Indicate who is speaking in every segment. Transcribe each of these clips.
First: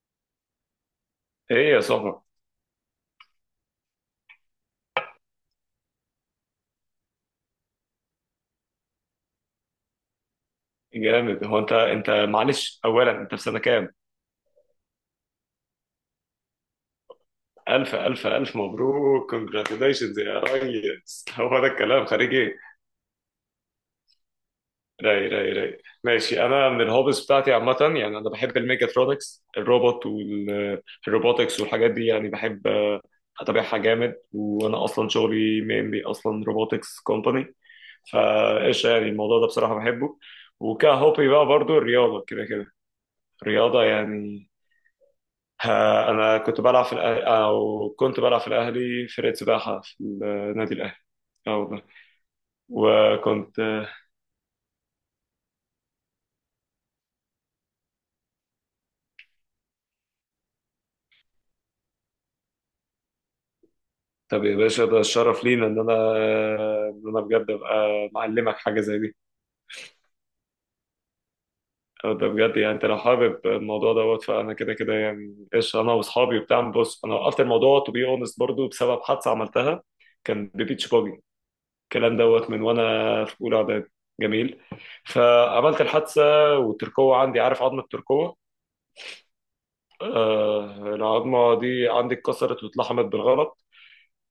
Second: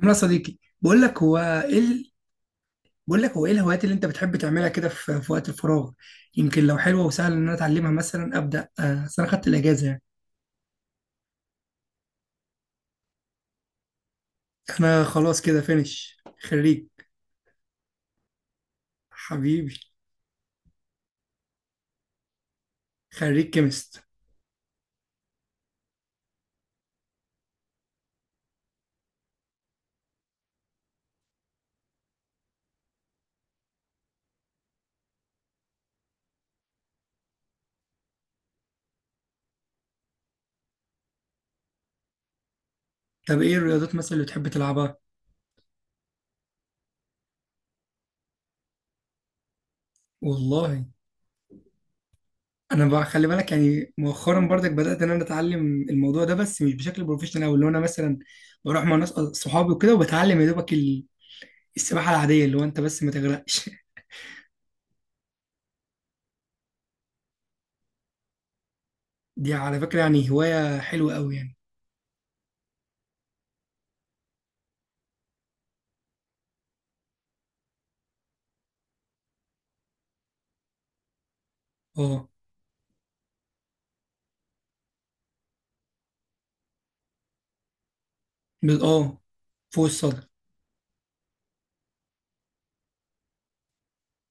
Speaker 1: عمرو يا صديقي،
Speaker 2: ايه يا صاحبي.
Speaker 1: بقول لك هو ايه الهوايات اللي انت بتحب تعملها كده في وقت الفراغ. يمكن لو حلوه وسهل ان انا اتعلمها مثلا ابدا، اصل انا خدت الاجازه يعني.
Speaker 2: جامد. هو انت معلش، اولا انت في سنه كام؟
Speaker 1: انا خلاص كده فينش خريج.
Speaker 2: الف الف الف مبروك،
Speaker 1: حبيبي.
Speaker 2: كونجراتيليشنز يا ريس. هو ده الكلام، خارج ايه؟
Speaker 1: خريج كيمست.
Speaker 2: راي راي راي، ماشي. انا من الهوبز بتاعتي عامه، يعني انا بحب الميكاترونكس، الروبوت والروبوتكس والحاجات دي، يعني بحب اتابعها جامد. وانا اصلا شغلي مينلي اصلا روبوتكس كومباني، فايش يعني الموضوع ده بصراحه بحبه. وكهوبي بقى برضو الرياضه كده كده.
Speaker 1: طب ايه
Speaker 2: الرياضه
Speaker 1: الرياضات مثلا اللي
Speaker 2: يعني.
Speaker 1: بتحب تلعبها؟
Speaker 2: ها، انا كنت بلعب في الأهلي، او كنت بلعب في الاهلي فرقه سباحه في النادي
Speaker 1: والله،
Speaker 2: الاهلي. اه والله.
Speaker 1: انا بقى خلي بالك
Speaker 2: وكنت.
Speaker 1: يعني مؤخرا برضك بدات ان انا اتعلم الموضوع ده، بس مش بشكل بروفيشنال او اللي هو انا مثلا بروح مع ناس، صحابي وكده وبتعلم يا دوبك السباحه العاديه اللي هو انت بس ما تغرقش.
Speaker 2: طب يا باشا، ده الشرف لينا ان انا بجد ابقى معلمك حاجه زي دي.
Speaker 1: دي على فكرة يعني هواية حلوة قوي يعني.
Speaker 2: أو ده بجد، يعني انت لو حابب الموضوع دوت فانا كده كده، يعني ايش انا واصحابي وبتاع. بص انا وقفت الموضوع تو بي اونست برضه بسبب حادثه عملتها. كان ببيتش باجي الكلام
Speaker 1: اه
Speaker 2: دوت من وانا في اولى اعدادي. جميل. فعملت الحادثه. والتركوه عندي، عارف، عظمه التركوه.
Speaker 1: اه، فوق الصدر.
Speaker 2: العظمة دي عندي اتكسرت واتلحمت بالغلط.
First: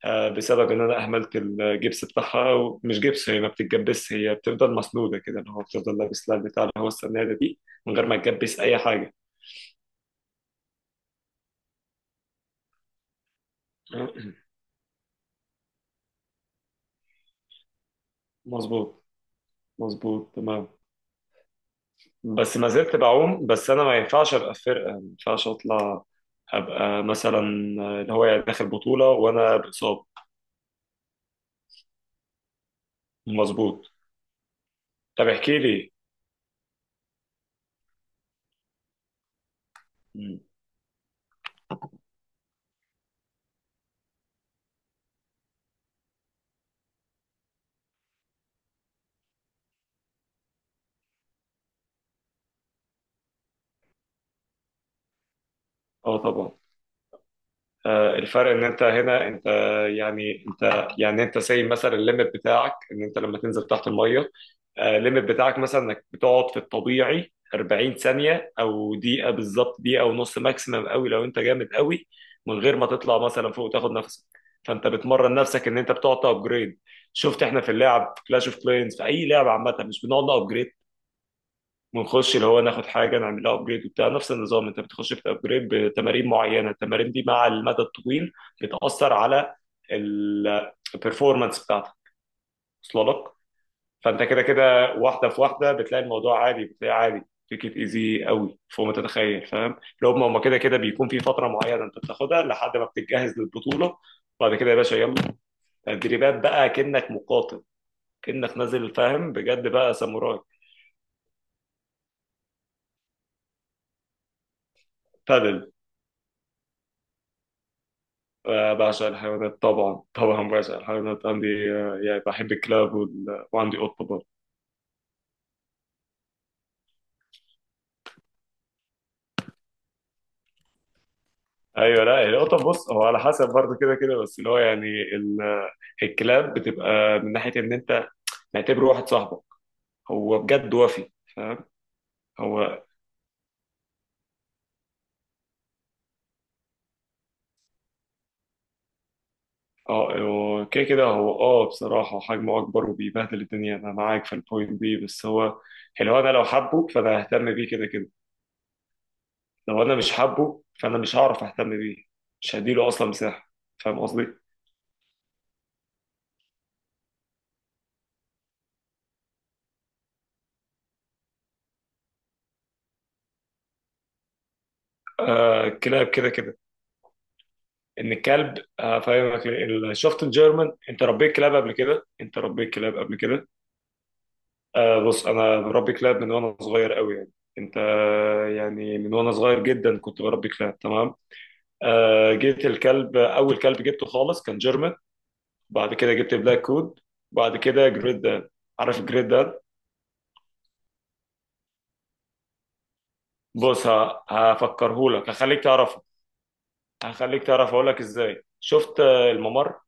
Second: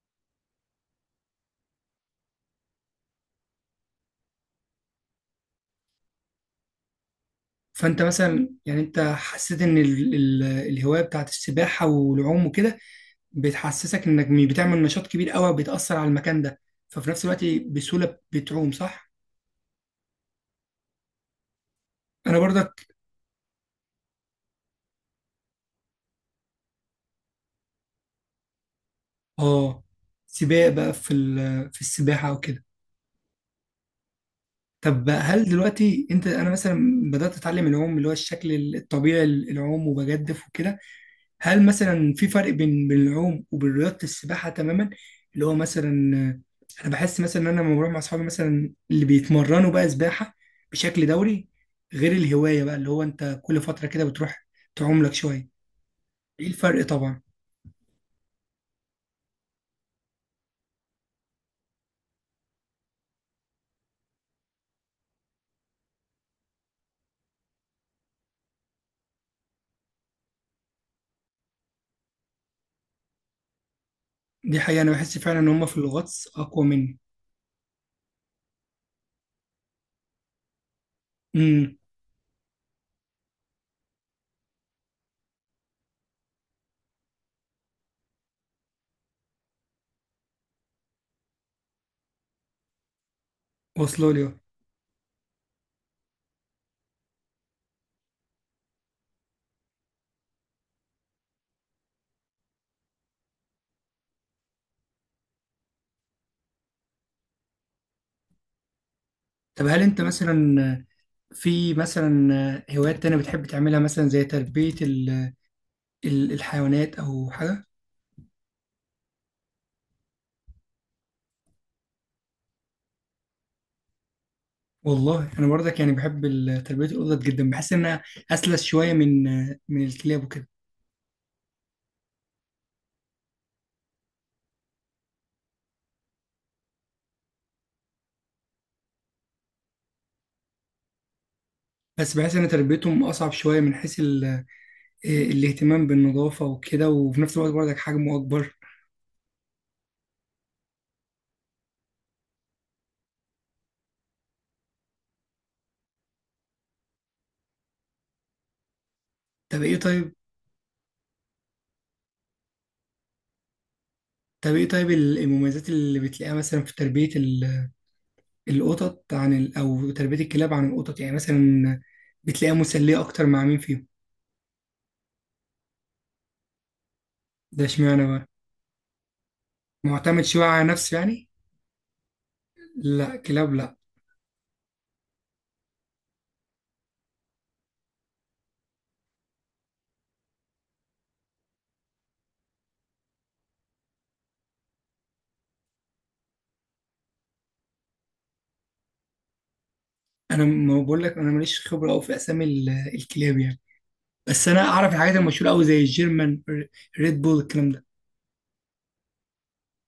Speaker 2: بسبب إن أنا أهملت الجبس بتاعها. ومش جبس، هي ما بتتجبسش، هي بتفضل مسنودة كده، اللي هو بتفضل لابس لها بتاع اللي هو السنادة دي. من
Speaker 1: فانت
Speaker 2: غير ما
Speaker 1: مثلا
Speaker 2: تجبس أي
Speaker 1: يعني انت
Speaker 2: حاجة.
Speaker 1: حسيت ان ال الهواية بتاعت السباحة والعوم وكده بتحسسك انك بتعمل نشاط كبير قوي بتأثر على المكان ده، ففي نفس الوقت بسهولة بتعوم،
Speaker 2: مظبوط.
Speaker 1: صح؟
Speaker 2: مظبوط تمام.
Speaker 1: انا
Speaker 2: بس ما
Speaker 1: برضك،
Speaker 2: زلت بعوم. بس أنا ما ينفعش أبقى في فرقة، ما ينفعش أطلع أبقى مثلا اللي هو يعني داخل بطولة وأنا
Speaker 1: اه
Speaker 2: بإصابة.
Speaker 1: سباق بقى في السباحة وكده.
Speaker 2: مظبوط.
Speaker 1: طب بقى
Speaker 2: طب
Speaker 1: هل
Speaker 2: احكي لي.
Speaker 1: دلوقتي انا مثلا بدأت اتعلم العوم اللي هو الشكل الطبيعي للعوم
Speaker 2: مم.
Speaker 1: وبجدف وكده. هل مثلا في فرق بين العوم وبين رياضة السباحة تماما؟ اللي هو مثلا، انا بحس مثلا ان انا لما بروح مع اصحابي مثلا اللي بيتمرنوا بقى سباحة بشكل دوري، غير الهواية بقى اللي هو انت كل فترة كده بتروح تعوم لك شوية.
Speaker 2: اه
Speaker 1: ايه
Speaker 2: طبعا.
Speaker 1: الفرق طبعا.
Speaker 2: الفرق ان انت هنا انت، يعني انت سايب مثلا الليمت بتاعك، ان انت لما تنزل تحت الميه. الليمت بتاعك مثلا انك بتقعد في الطبيعي 40 ثانيه، او دقيقه بالظبط، دقيقه ونص ماكسيمم قوي لو انت جامد قوي. من غير ما تطلع مثلا فوق تاخد نفسك.
Speaker 1: دي حقيقة
Speaker 2: فانت
Speaker 1: انا بحس
Speaker 2: بتمرن
Speaker 1: فعلا ان هم
Speaker 2: نفسك
Speaker 1: في
Speaker 2: ان انت بتقعد
Speaker 1: الغطس اقوى
Speaker 2: تابجريد.
Speaker 1: مني.
Speaker 2: شفت؟ احنا في اللعب في كلاش اوف كلينز، في اي لعبه عامه، مش بنقعد نابجريد
Speaker 1: امم
Speaker 2: ونخش اللي هو ناخد حاجه نعمل لها ابجريد وبتاع. نفس النظام، انت بتخش بتابجريد بتمارين معينه، التمارين دي مع المدى الطويل بتاثر على البرفورمانس بتاعتك. وصل لك؟
Speaker 1: واصله
Speaker 2: فانت
Speaker 1: لي أهو.
Speaker 2: كده كده، واحده في واحده بتلاقي الموضوع عادي، بتلاقي عادي تيكت ايزي قوي فوق ما تتخيل، فاهم؟ لو هم كده كده بيكون في فتره معينه انت بتاخدها لحد ما بتتجهز للبطوله. بعد كده يا باشا، يلا تدريبات بقى كأنك مقاتل، كأنك نازل فاهم،
Speaker 1: طب
Speaker 2: بجد
Speaker 1: هل
Speaker 2: بقى
Speaker 1: انت
Speaker 2: ساموراي.
Speaker 1: مثلا، في مثلا، هوايات تانية بتحب تعملها مثلا زي تربية
Speaker 2: بادل.
Speaker 1: الحيوانات او حاجة؟
Speaker 2: بعشق الحيوانات، طبعا طبعا بعشق الحيوانات. عندي يعني بحب الكلاب وعندي قطة برضه.
Speaker 1: والله انا برضك يعني بحب تربيه القطط جدا، بحس انها اسلس شويه من الكلاب وكده.
Speaker 2: ايوه لا، القطة بص هو على حسب برضه كده كده، بس اللي هو يعني الكلاب بتبقى من ناحية ان انت معتبره واحد صاحبك، هو بجد وفي، فاهم.
Speaker 1: بس بحس ان
Speaker 2: هو
Speaker 1: تربيتهم اصعب شويه من حيث الاهتمام بالنظافه وكده، وفي نفس الوقت برضك حجمه اكبر.
Speaker 2: اه هو كده كده، هو بصراحة حجمه اكبر وبيبهدل الدنيا. انا معاك في البوينت دي، بس هو اللي هو انا لو حبه فانا ههتم بيه كده كده.
Speaker 1: طب ايه
Speaker 2: لو انا مش
Speaker 1: طيب
Speaker 2: حابه فانا مش هعرف اهتم بيه، مش هديله اصلا مساحة. فاهم قصدي؟
Speaker 1: طب ايه طيب المميزات اللي بتلاقيها مثلا في تربيه القطط عن او تربيه الكلاب عن القطط يعني مثلا، بتلاقيها مسليه اكتر مع مين فيهم؟
Speaker 2: كلاب كده كده.
Speaker 1: ده اشمعنى
Speaker 2: ان
Speaker 1: بقى؟
Speaker 2: الكلب، هفهمك ليه.
Speaker 1: معتمد
Speaker 2: الشفت
Speaker 1: شويه على
Speaker 2: الجيرمان،
Speaker 1: نفسه
Speaker 2: انت
Speaker 1: يعني.
Speaker 2: ربيت كلاب قبل كده؟ انت ربيت كلاب
Speaker 1: لا،
Speaker 2: قبل كده؟
Speaker 1: كلاب لا.
Speaker 2: بص انا بربي كلاب من وانا صغير قوي، يعني انت يعني من وانا صغير جدا كنت بربي كلاب تمام. جيت الكلب، اول كلب جبته خالص كان جيرمان. بعد كده جبت بلاك كود. بعد كده جريت دان. عارف جريت دان؟
Speaker 1: انا ما بقول لك انا ماليش خبره قوي في اسامي الكلاب يعني،
Speaker 2: بص
Speaker 1: بس انا اعرف الحاجات
Speaker 2: هفكرهولك،
Speaker 1: المشهوره قوي
Speaker 2: هخليك
Speaker 1: زي
Speaker 2: تعرفه.
Speaker 1: الجيرمان، ريد بول
Speaker 2: هخليك تعرف
Speaker 1: الكلام ده.
Speaker 2: اقول لك ازاي. شفت الممر،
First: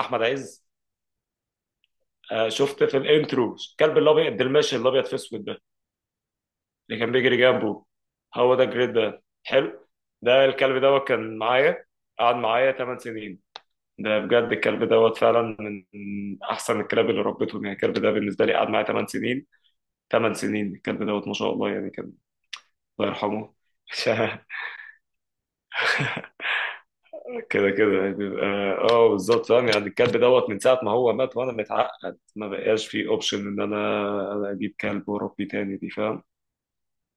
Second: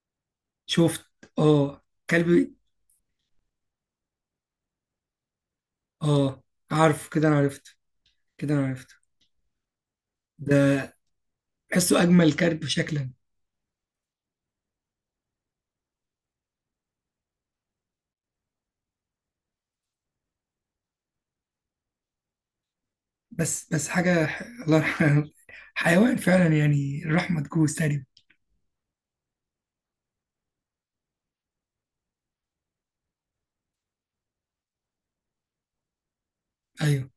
Speaker 2: احمد عز.
Speaker 1: شفت. اه. كلب.
Speaker 2: شفت في الانترو الكلب الابيض الماشي الابيض في اسود ده،
Speaker 1: اه،
Speaker 2: اللي
Speaker 1: عارف،
Speaker 2: كان
Speaker 1: كده انا
Speaker 2: بيجري
Speaker 1: عرفت
Speaker 2: جنبه،
Speaker 1: كده
Speaker 2: هو ده
Speaker 1: انا عرفت
Speaker 2: الجريت. ده حلو. ده
Speaker 1: ده
Speaker 2: الكلب دوت كان معايا،
Speaker 1: بحسه اجمل
Speaker 2: قعد
Speaker 1: كلب
Speaker 2: معايا 8
Speaker 1: شكلا.
Speaker 2: سنين. ده بجد الكلب دوت فعلا من احسن الكلاب اللي ربيتهم، يعني الكلب ده بالنسبه لي قعد معايا 8 سنين. 8 سنين الكلب دوت، ما شاء الله، يعني كان. الله يرحمه.
Speaker 1: بس حاجه ح- الله يرحمه حيوان فعلا يعني الرحمه
Speaker 2: كده
Speaker 1: تجوز
Speaker 2: كده
Speaker 1: تقريبا.
Speaker 2: يعني بيبقى. اه بالظبط، فاهم. يعني الكلب دوت من ساعه ما هو مات وانا متعقد، ما بقاش فيه اوبشن ان انا اجيب كلب واربيه تاني دي، فاهم.
Speaker 1: ايوه،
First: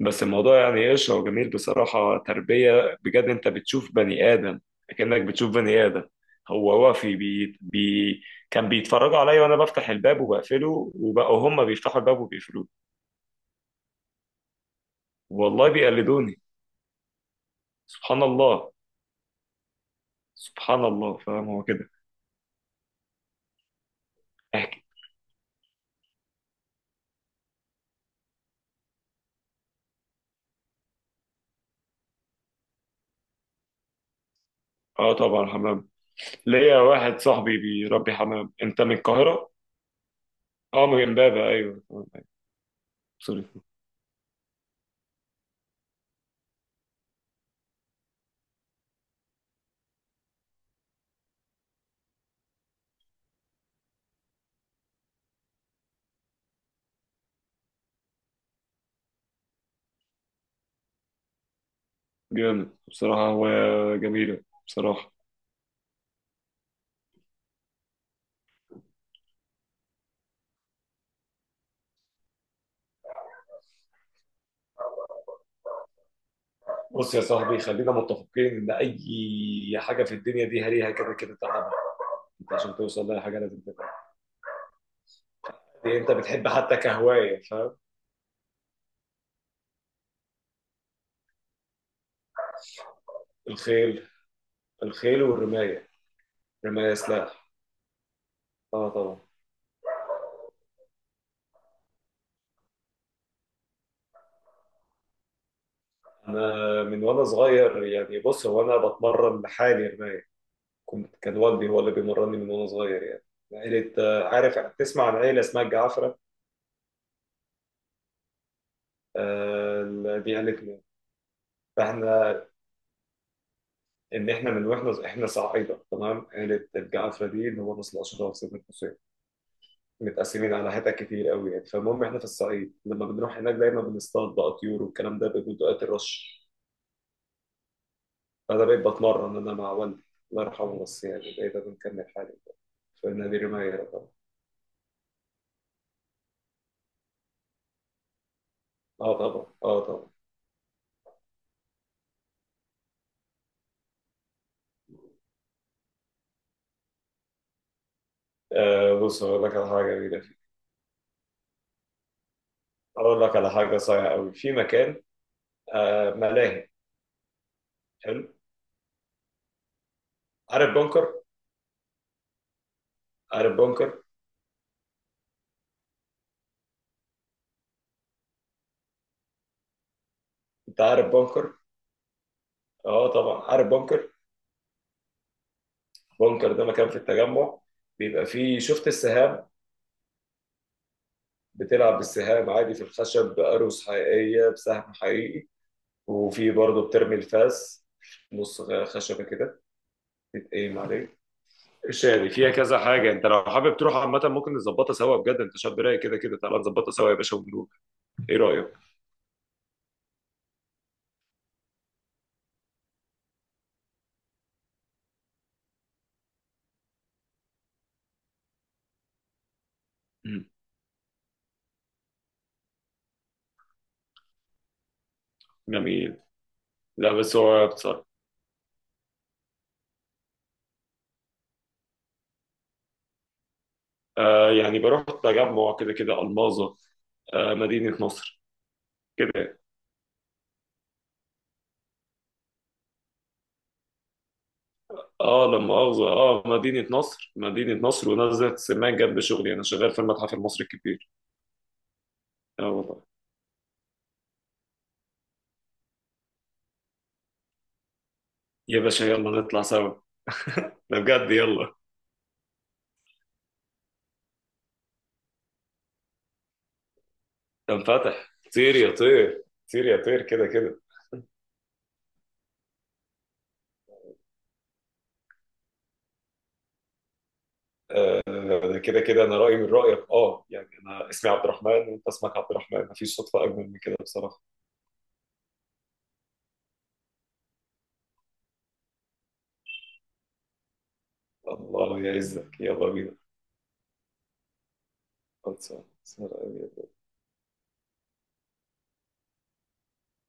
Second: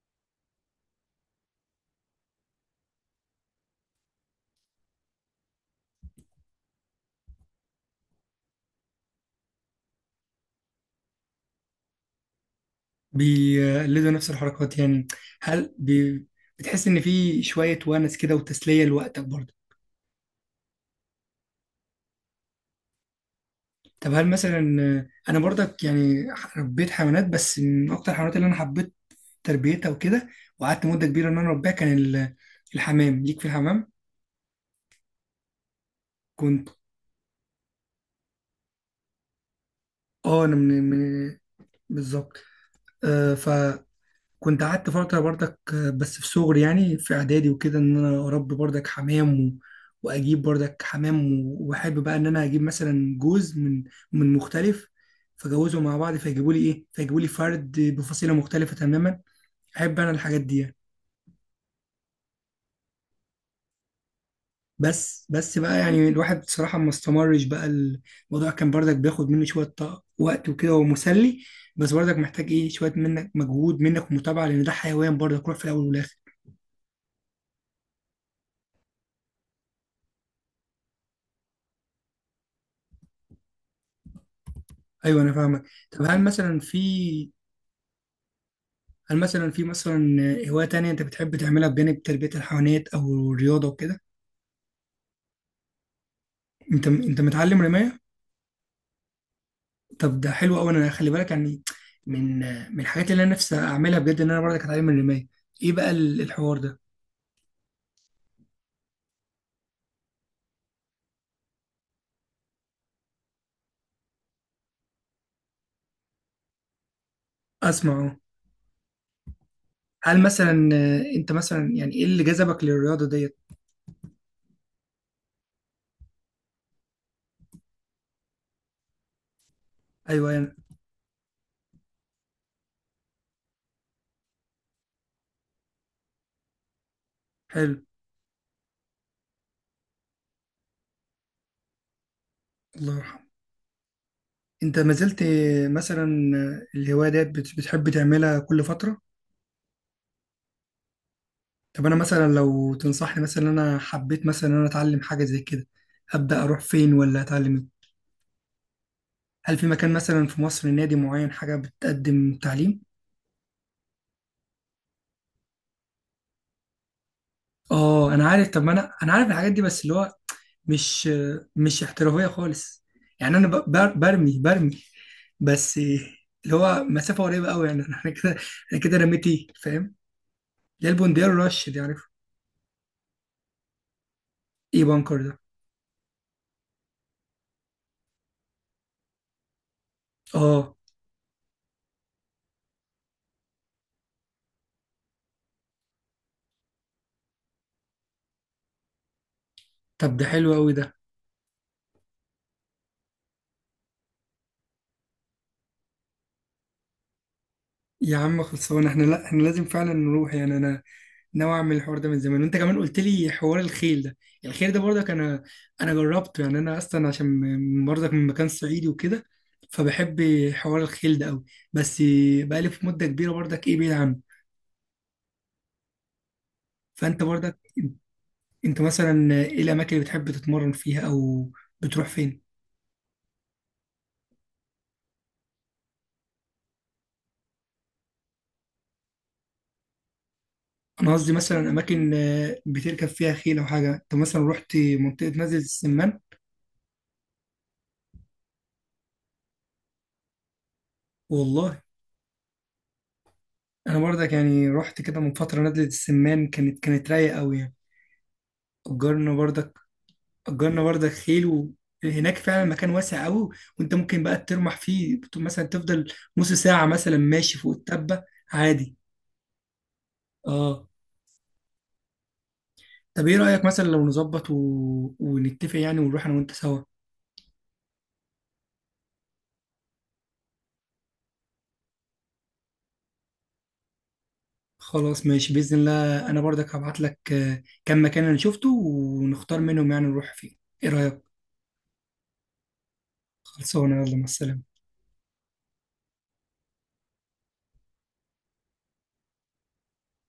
Speaker 2: بس الموضوع يعني ايش؟ هو جميل بصراحة، تربية بجد انت بتشوف بني آدم، كأنك بتشوف بني آدم. هو وافي بي بي كان بيتفرجوا عليا وانا بفتح الباب وبقفله، وبقوا هم بيفتحوا الباب وبيقفلوه.
Speaker 1: بيقلدوا نفس الحركات يعني.
Speaker 2: والله
Speaker 1: هل
Speaker 2: بيقلدوني.
Speaker 1: بتحس ان في شويه ونس
Speaker 2: سبحان
Speaker 1: كده
Speaker 2: الله.
Speaker 1: وتسليه لوقتك برضه؟
Speaker 2: سبحان الله، فاهم، هو كده.
Speaker 1: طب هل مثلا،
Speaker 2: احكي.
Speaker 1: انا برضك يعني ربيت حيوانات، بس من اكتر الحيوانات اللي انا حبيت تربيتها وكده وقعدت مده كبيره ان انا اربيها كان الحمام. ليك في الحمام
Speaker 2: اه طبعا، حمام.
Speaker 1: كنت.
Speaker 2: ليا واحد صاحبي بيربي حمام. انت من القاهرة؟
Speaker 1: اه، انا
Speaker 2: اه
Speaker 1: من,
Speaker 2: من
Speaker 1: من
Speaker 2: امبابة، ايوه أيوة.
Speaker 1: بالظبط.
Speaker 2: سوري.
Speaker 1: فكنت قعدت فتره برضك، بس في صغري يعني في اعدادي وكده ان انا اربي برضك حمام واجيب برضك حمام واحب بقى ان انا اجيب مثلا جوز من مختلف، فجوزهم مع بعض فيجيبوا لي فرد بفصيله مختلفه تماما. احب انا الحاجات دي يعني.
Speaker 2: جامد بصراحة. هو جميلة بصراحة.
Speaker 1: بس بقى يعني الواحد بصراحة ما استمرش. بقى الموضوع كان برضك بياخد منه شوية وقت وكده ومسلي، بس برضك محتاج ايه شوية منك، مجهود منك ومتابعة لأن ده حيوان برضك روح في الأول والآخر.
Speaker 2: بص يا صاحبي، خلينا متفقين ان اي حاجه في الدنيا دي هريها كده كده تعبها. انت عشان توصل لها حاجه لازم تتعب.
Speaker 1: أيوه أنا فاهمك.
Speaker 2: دي
Speaker 1: طب
Speaker 2: انت
Speaker 1: هل
Speaker 2: بتحب
Speaker 1: مثلا
Speaker 2: حتى
Speaker 1: في
Speaker 2: كهوايه، فاهم.
Speaker 1: هل مثلا في مثلا هواية تانية أنت بتحب تعملها بجانب تربية الحيوانات أو الرياضة وكده؟
Speaker 2: الخيل. الخيل والرمايه.
Speaker 1: أنت
Speaker 2: رمايه
Speaker 1: أنت
Speaker 2: سلاح.
Speaker 1: متعلم رماية؟
Speaker 2: اه طبعا.
Speaker 1: طب ده حلو أوي، أنا خلي بالك يعني من من الحاجات اللي أنا نفسي أعملها بجد إن أنا برضك أتعلم الرماية. إيه بقى الحوار ده؟
Speaker 2: انا من وانا صغير، يعني بص هو انا بتمرن لحالي رمايه، كان والدي هو اللي بيمرني من وانا صغير يعني. عيلة عارف، تسمع عن عيلة اسمها الجعفرة؟
Speaker 1: أسمع أهو. هل
Speaker 2: دي
Speaker 1: مثلا،
Speaker 2: عيلتنا.
Speaker 1: انت مثلا يعني ايه اللي
Speaker 2: فاحنا
Speaker 1: جذبك للرياضه ديت؟
Speaker 2: ان احنا من واحنا صعايدة تمام، عيلة الجعفرة دي اللي هو نسل اشراف سيدنا الحسين.
Speaker 1: ايوه
Speaker 2: متقسمين
Speaker 1: يعني.
Speaker 2: على حتت كتير قوي يعني. فالمهم احنا في الصعيد لما بنروح هناك دايما بنصطاد بقى طيور والكلام ده، بيبقوا اوقات الرش.
Speaker 1: حلو.
Speaker 2: فانا بقيت بتمرن انا مع والدي، الله يرحمه، بس يعني بقيت بنكمل حالي
Speaker 1: الله
Speaker 2: في
Speaker 1: يرحمه.
Speaker 2: نادي رماية طبعا.
Speaker 1: انت ما زلت، مثلا، الهوايه ديت بتحب تعملها كل فتره؟
Speaker 2: اه طبعا، اه طبعا.
Speaker 1: طب انا مثلا لو تنصحني مثلا إن انا حبيت مثلا ان انا اتعلم حاجه زي كده، ابدا اروح فين ولا اتعلم إيه؟
Speaker 2: بص هقول لك
Speaker 1: هل في
Speaker 2: على
Speaker 1: مكان
Speaker 2: حاجه جميله
Speaker 1: مثلا
Speaker 2: فيه.
Speaker 1: في مصر، نادي معين، حاجه بتقدم تعليم؟
Speaker 2: اقول لك على حاجه صايعه قوي في مكان. ملاهي.
Speaker 1: اه
Speaker 2: حلو.
Speaker 1: انا عارف. طب ما انا عارف الحاجات دي بس اللي هو
Speaker 2: عارف
Speaker 1: مش
Speaker 2: بنكر؟
Speaker 1: آه، مش احترافيه خالص يعني. انا
Speaker 2: عارف
Speaker 1: ب- بر-
Speaker 2: بنكر؟
Speaker 1: برمي برمي بس اللي هو مسافه قريبه قوي يعني. احنا كده رميتي فاهم.
Speaker 2: انت
Speaker 1: ده
Speaker 2: عارف
Speaker 1: البوندير
Speaker 2: بنكر؟
Speaker 1: رش، دي عارف.
Speaker 2: اه طبعا عارف بنكر.
Speaker 1: ايه بانكر ده؟
Speaker 2: بنكر ده مكان في التجمع، بيبقى فيه، شفت السهام؟
Speaker 1: اه،
Speaker 2: بتلعب بالسهام عادي في الخشب بأروس حقيقية بسهم حقيقي. وفي برضه بترمي الفاس، نص خشبة كده
Speaker 1: طب ده حلو قوي
Speaker 2: تتقيم
Speaker 1: ده.
Speaker 2: عليه. شادي فيها كذا حاجة، انت لو حابب تروح عامة ممكن نظبطها سوا، بجد انت شاب رايق كده كده، تعالى نظبطها سوا يا باشا ونروح.
Speaker 1: يا
Speaker 2: ايه
Speaker 1: عم
Speaker 2: رأيك؟
Speaker 1: خلصان، احنا لا، احنا لازم فعلا نروح يعني. انا ناوي اعمل الحوار ده من زمان، وانت كمان قلت لي حوار الخيل ده. الخيل ده برضك، انا جربته يعني، انا اصلا عشان برضك من مكان صعيدي وكده، فبحب
Speaker 2: مم.
Speaker 1: حوار الخيل ده قوي. بس بقالي في مده كبيره برضك ايه بعيد عنه.
Speaker 2: جميل. لا
Speaker 1: فانت
Speaker 2: بس
Speaker 1: برضك
Speaker 2: هو بصراحة.
Speaker 1: انت مثلا ايه الاماكن اللي بتحب تتمرن فيها او بتروح فين؟
Speaker 2: يعني بروح تجمع كده كده ألماظة، مدينة نصر كده.
Speaker 1: انا قصدي مثلا اماكن، بتركب فيها خيل او حاجه. انت مثلا رحت منطقه
Speaker 2: اه
Speaker 1: نزلة
Speaker 2: لا مؤاخذة،
Speaker 1: السمان؟
Speaker 2: اه مدينة نصر، مدينة نصر ونزلة سمان جنب شغلي، انا شغال في المتحف المصري الكبير.
Speaker 1: والله
Speaker 2: اه والله.
Speaker 1: انا برضك يعني رحت كده من فتره نزلة السمان، كانت رايقه قوي يعني.
Speaker 2: يا باشا، يلا
Speaker 1: اجرنا
Speaker 2: نطلع
Speaker 1: برضك
Speaker 2: سوا.
Speaker 1: اجرنا
Speaker 2: ده
Speaker 1: برضك
Speaker 2: بجد،
Speaker 1: خيل.
Speaker 2: يلا.
Speaker 1: هناك فعلا مكان واسع قوي، وانت ممكن بقى ترمح فيه مثلا تفضل نص ساعه مثلا ماشي فوق
Speaker 2: ده
Speaker 1: التبه
Speaker 2: انفتح طير يا
Speaker 1: عادي.
Speaker 2: طير، طير يا طير كده كده.
Speaker 1: اه، طب ايه رايك مثلا لو نظبط ونتفق يعني ونروح انا وانت سوا؟
Speaker 2: آه، ده كده كده انا رايي من رايك، اه يعني انا اسمي عبد الرحمن وانت اسمك عبد الرحمن، مفيش صدفه اجمل من كده بصراحه.
Speaker 1: خلاص ماشي بإذن الله. أنا برضك هبعت لك، كم مكان أنا شفته ونختار منهم يعني نروح فين. إيه رأيك؟
Speaker 2: الله يعزك، يلا بينا.
Speaker 1: خلصانة، يلا مع السلامة.
Speaker 2: خلصان.